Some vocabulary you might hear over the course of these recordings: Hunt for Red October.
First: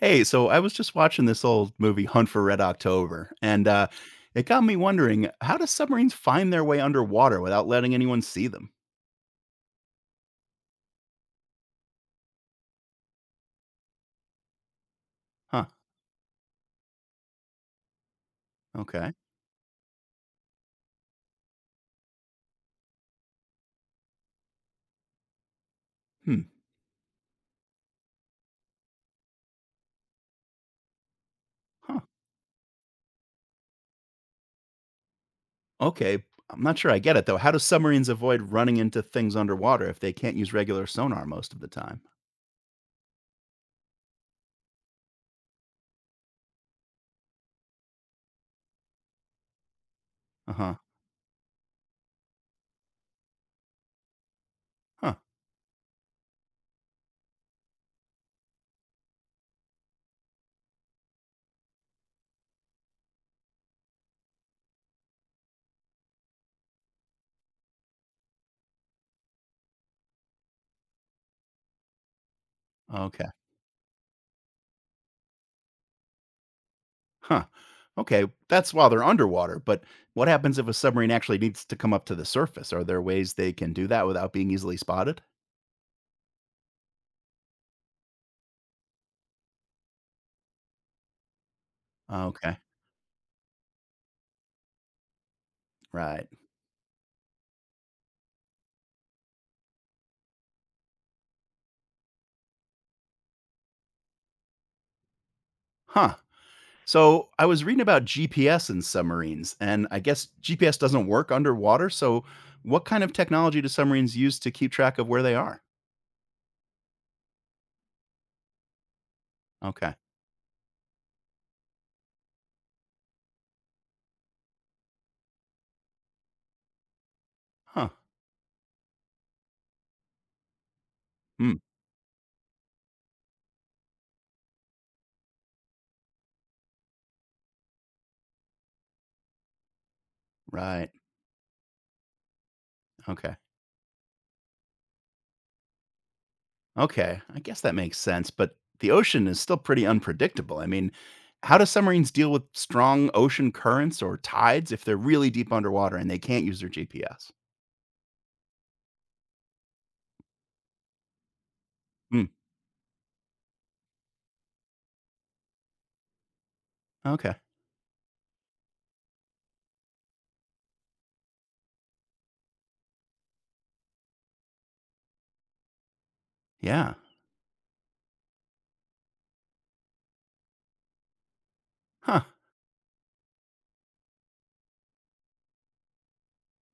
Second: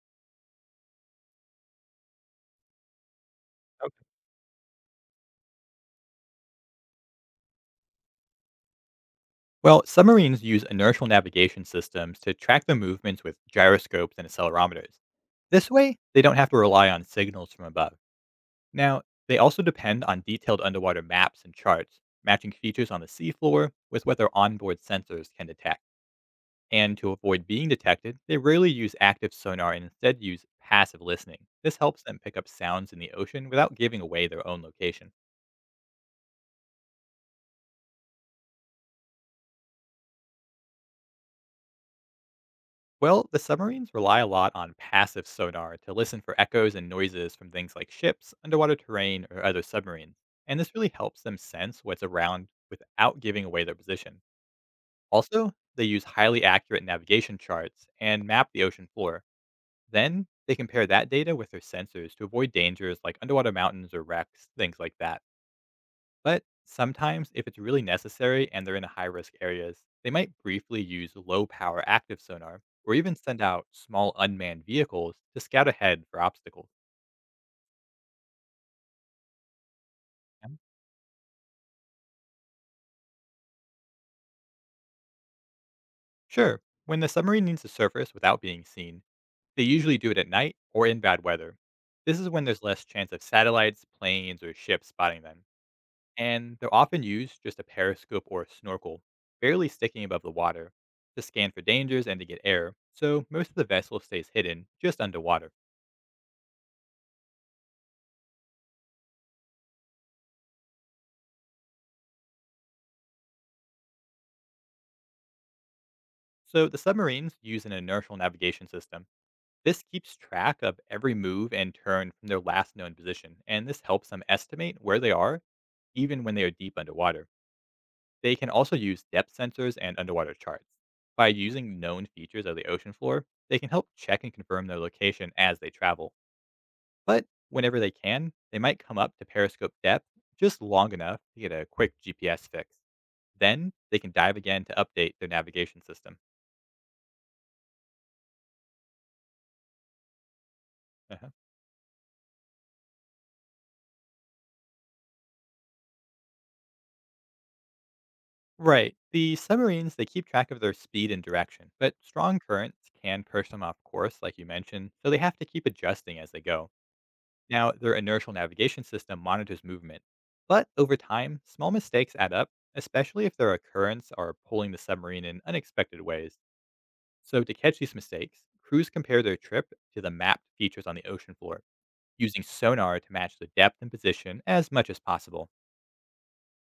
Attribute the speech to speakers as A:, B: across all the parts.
A: Hey, so I was just watching this old movie, Hunt for Red October, and
B: Okay.
A: it got me wondering, how do submarines find their way underwater without letting anyone see them?
B: Well, submarines use inertial navigation systems to track their movements with gyroscopes and accelerometers.
A: Huh.
B: This way, they don't have to rely on signals from above. Now,
A: Okay.
B: they also depend on detailed underwater maps and charts, matching features on the seafloor with what their onboard sensors can detect.
A: Hmm.
B: And to avoid being detected, they rarely use active sonar and instead use passive listening. This
A: Huh.
B: helps them pick up sounds in the ocean without giving away their own location.
A: Okay. I'm not sure I get it, though. How do submarines avoid running into things underwater if they can't use regular sonar most of the time?
B: Well, the submarines rely a lot on passive sonar to listen for echoes and noises from things like ships, underwater terrain, or other submarines.
A: Uh
B: And this
A: huh.
B: really helps them sense what's around without giving away their position.
A: Huh.
B: Also, they use highly accurate navigation charts and map the ocean floor. Then, they compare that data with their sensors to avoid dangers like underwater mountains or wrecks, things like that. But sometimes, if it's really necessary and they're in high risk areas, they might briefly use low power active sonar or even
A: Okay.
B: send out small unmanned vehicles to scout ahead for obstacles.
A: Huh. Okay. That's while they're underwater, but what
B: Um,
A: happens if a submarine actually needs to come up to the surface? Are there ways they can do that without being easily spotted?
B: Sure, when the submarine needs to surface without being seen, they usually do it at night or in bad weather. This is when
A: Okay.
B: there's less chance of satellites, planes, or ships spotting them.
A: Right.
B: And they're often used just a periscope or a snorkel, barely sticking above the water, to scan for dangers and to get air, so most of the vessel stays hidden just underwater.
A: Huh. So I was reading about GPS in submarines, and I guess GPS doesn't work underwater. So, what kind of technology do submarines use to keep track of where they are?
B: So the submarines use an inertial navigation system. This
A: Okay.
B: keeps track of every move and turn from their last known position, and this helps them estimate where they are even when they are deep underwater.
A: Huh.
B: They can also use depth sensors and underwater charts. By
A: Hmm.
B: using known features of the ocean floor, they can help check and confirm their location as they travel. But whenever they can, they might come up to periscope depth just
A: Right.
B: long enough to get a quick GPS fix.
A: Okay.
B: Then they can dive again to update their navigation system.
A: Okay. I guess that makes sense. But the ocean is still pretty unpredictable. I mean, how do submarines deal with strong ocean currents or tides if they're really deep underwater and they can't use their GPS?
B: Right. The submarines, they keep track of their speed and direction, but
A: Hmm.
B: strong currents can push them off course, like you mentioned, so they have to keep adjusting as they go.
A: Okay.
B: Now, their inertial navigation system monitors movement. But over time, small mistakes add up, especially if their currents are pulling the submarine in unexpected ways.
A: Yeah.
B: So, to catch these mistakes, crews compare their trip to the mapped features on the ocean floor,
A: Huh.
B: using sonar to match the depth and position as much as possible.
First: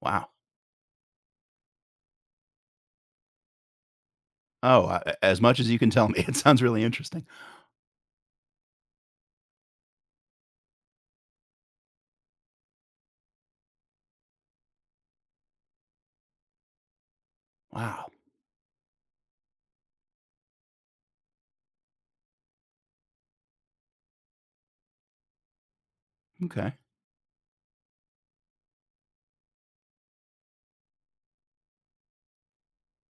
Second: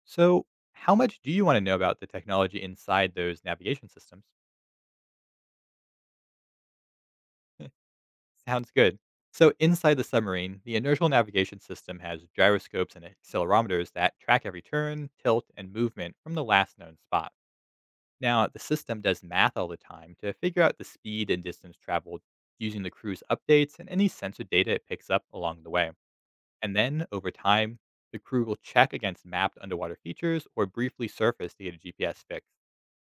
A: Wow.
B: So, how much do you want to know about the technology inside those navigation systems?
A: Oh, as much as you can tell me, it sounds really interesting.
B: Sounds good. So, inside the submarine, the inertial navigation system has gyroscopes and accelerometers that track every turn, tilt, and movement from the last known spot.
A: Wow.
B: Now, the system does math all the time to figure out the speed and distance traveled using the crew's updates and any sensor data it picks up along the way.
A: Okay.
B: And then, over time, the crew will check against mapped underwater features or briefly surface to get a GPS fix,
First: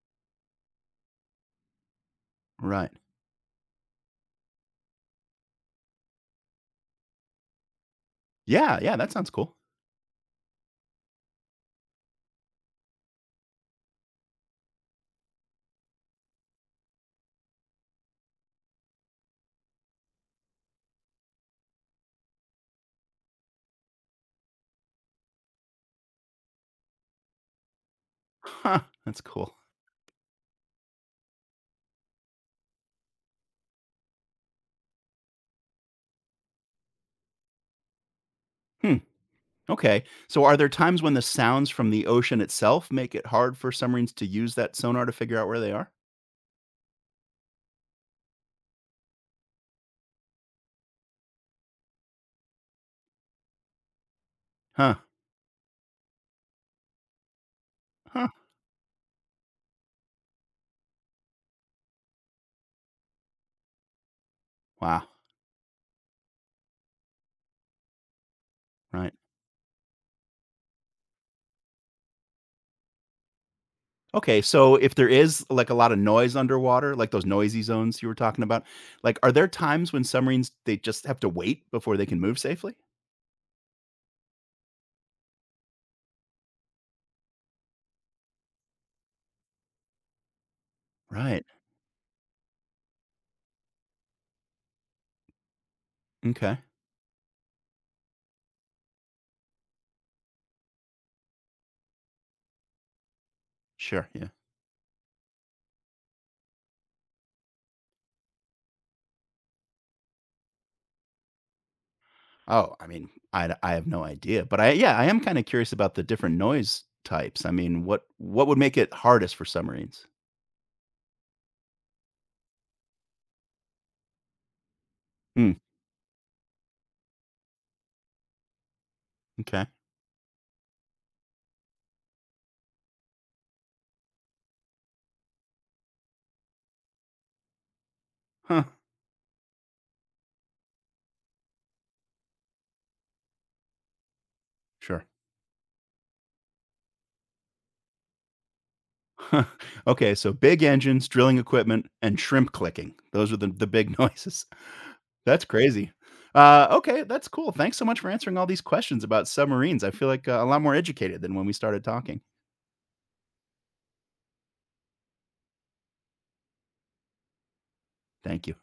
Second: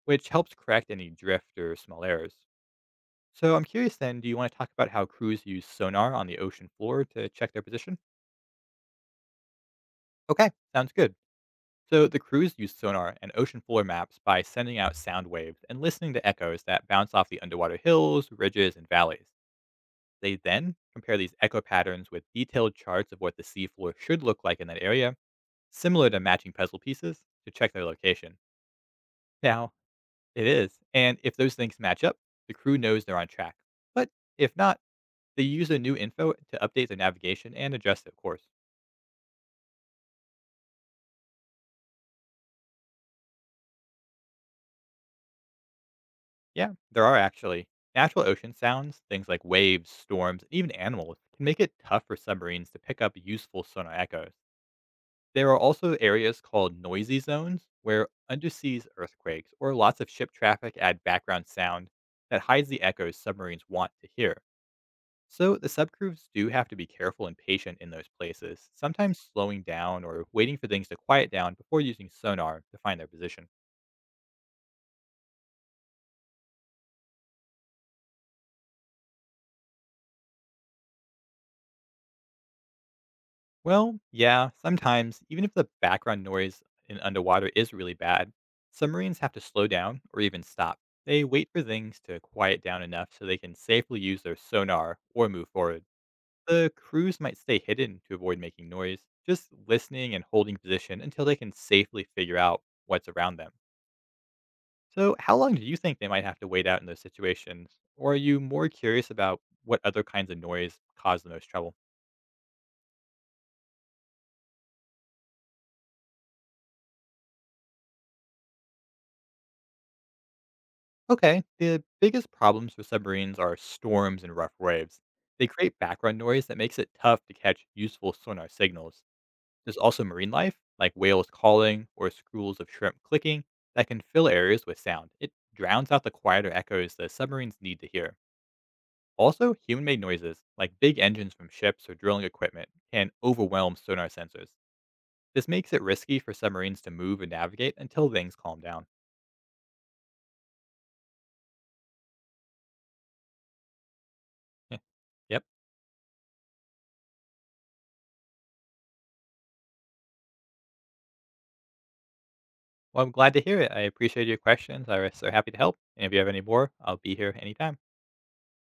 B: which helps correct any drift or small errors.
A: Right.
B: So I'm curious then, do you want to talk about how crews use sonar on the ocean floor to check their position?
A: Yeah, yeah, that sounds cool.
B: Okay, sounds good. So the crews use sonar and ocean floor maps by sending out sound waves and listening to echoes that bounce off the underwater hills, ridges, and valleys. They then compare these echo patterns with detailed charts of what the seafloor should look like in that area, similar to matching puzzle pieces, to check their location.
A: Huh, that's cool.
B: Now, it is, and if those things match up, the crew knows they're on track. But if not, they use the new info to update their navigation and adjust their course.
A: Hmm, okay. So are there times when the sounds from the ocean itself make it hard for submarines to use that sonar to figure out where they are?
B: Yeah, there are actually. Natural ocean sounds, things like waves, storms, and even animals, can make it tough for submarines to pick up useful sonar echoes.
A: Huh.
B: There are also areas called noisy zones, where
A: Huh.
B: undersea earthquakes or lots of ship traffic add background sound that hides the echoes submarines want to hear.
A: Wow.
B: So the subcrews do have to be careful and patient in those places,
A: Right.
B: sometimes slowing down or waiting for things to quiet down before using sonar to find their position.
A: Okay, so if there is, like, a lot of noise underwater, like those noisy zones you were talking about, like, are there times when submarines, they just have to wait before they can move safely?
B: Well, yeah, sometimes, even if the background noise in underwater is really bad, submarines have to slow down or even stop. They
A: Right.
B: wait for things to quiet down enough so they can safely use their sonar or move forward.
A: Okay.
B: The crews might stay hidden to avoid making noise, just listening and holding position until they can safely figure out what's around them.
A: Sure. Yeah.
B: So, how long do you think they might have to wait out in those situations? Or are you more curious about what other kinds of noise cause the most trouble?
A: Oh, I mean, I have no idea, but I yeah, I am kinda curious about the different noise types. I mean, what would make it hardest for submarines?
B: Okay, the biggest problems for submarines are storms and rough waves. They
A: Mm,
B: create background noise that makes it tough to catch useful sonar signals.
A: m'kay.
B: There's also marine life, like whales calling or schools of shrimp clicking, that can fill areas with sound. It drowns out the quieter echoes the submarines need to hear.
A: Huh,
B: Also, human made noises, like big engines from ships or drilling equipment, can overwhelm sonar sensors.
A: sure.
B: This makes it risky for submarines to move and navigate until things calm down.
A: Huh, okay, so big engines, drilling equipment, and shrimp clicking. Those are the big noises.
B: Yep.
A: That's crazy. Okay, that's cool. Thanks so much for answering all these questions about submarines. I feel like, a lot more educated than when we started talking.
B: Well, I'm glad to hear it. I appreciate your questions. I was so happy to help. And if you have any more, I'll be here anytime.
A: Thank you.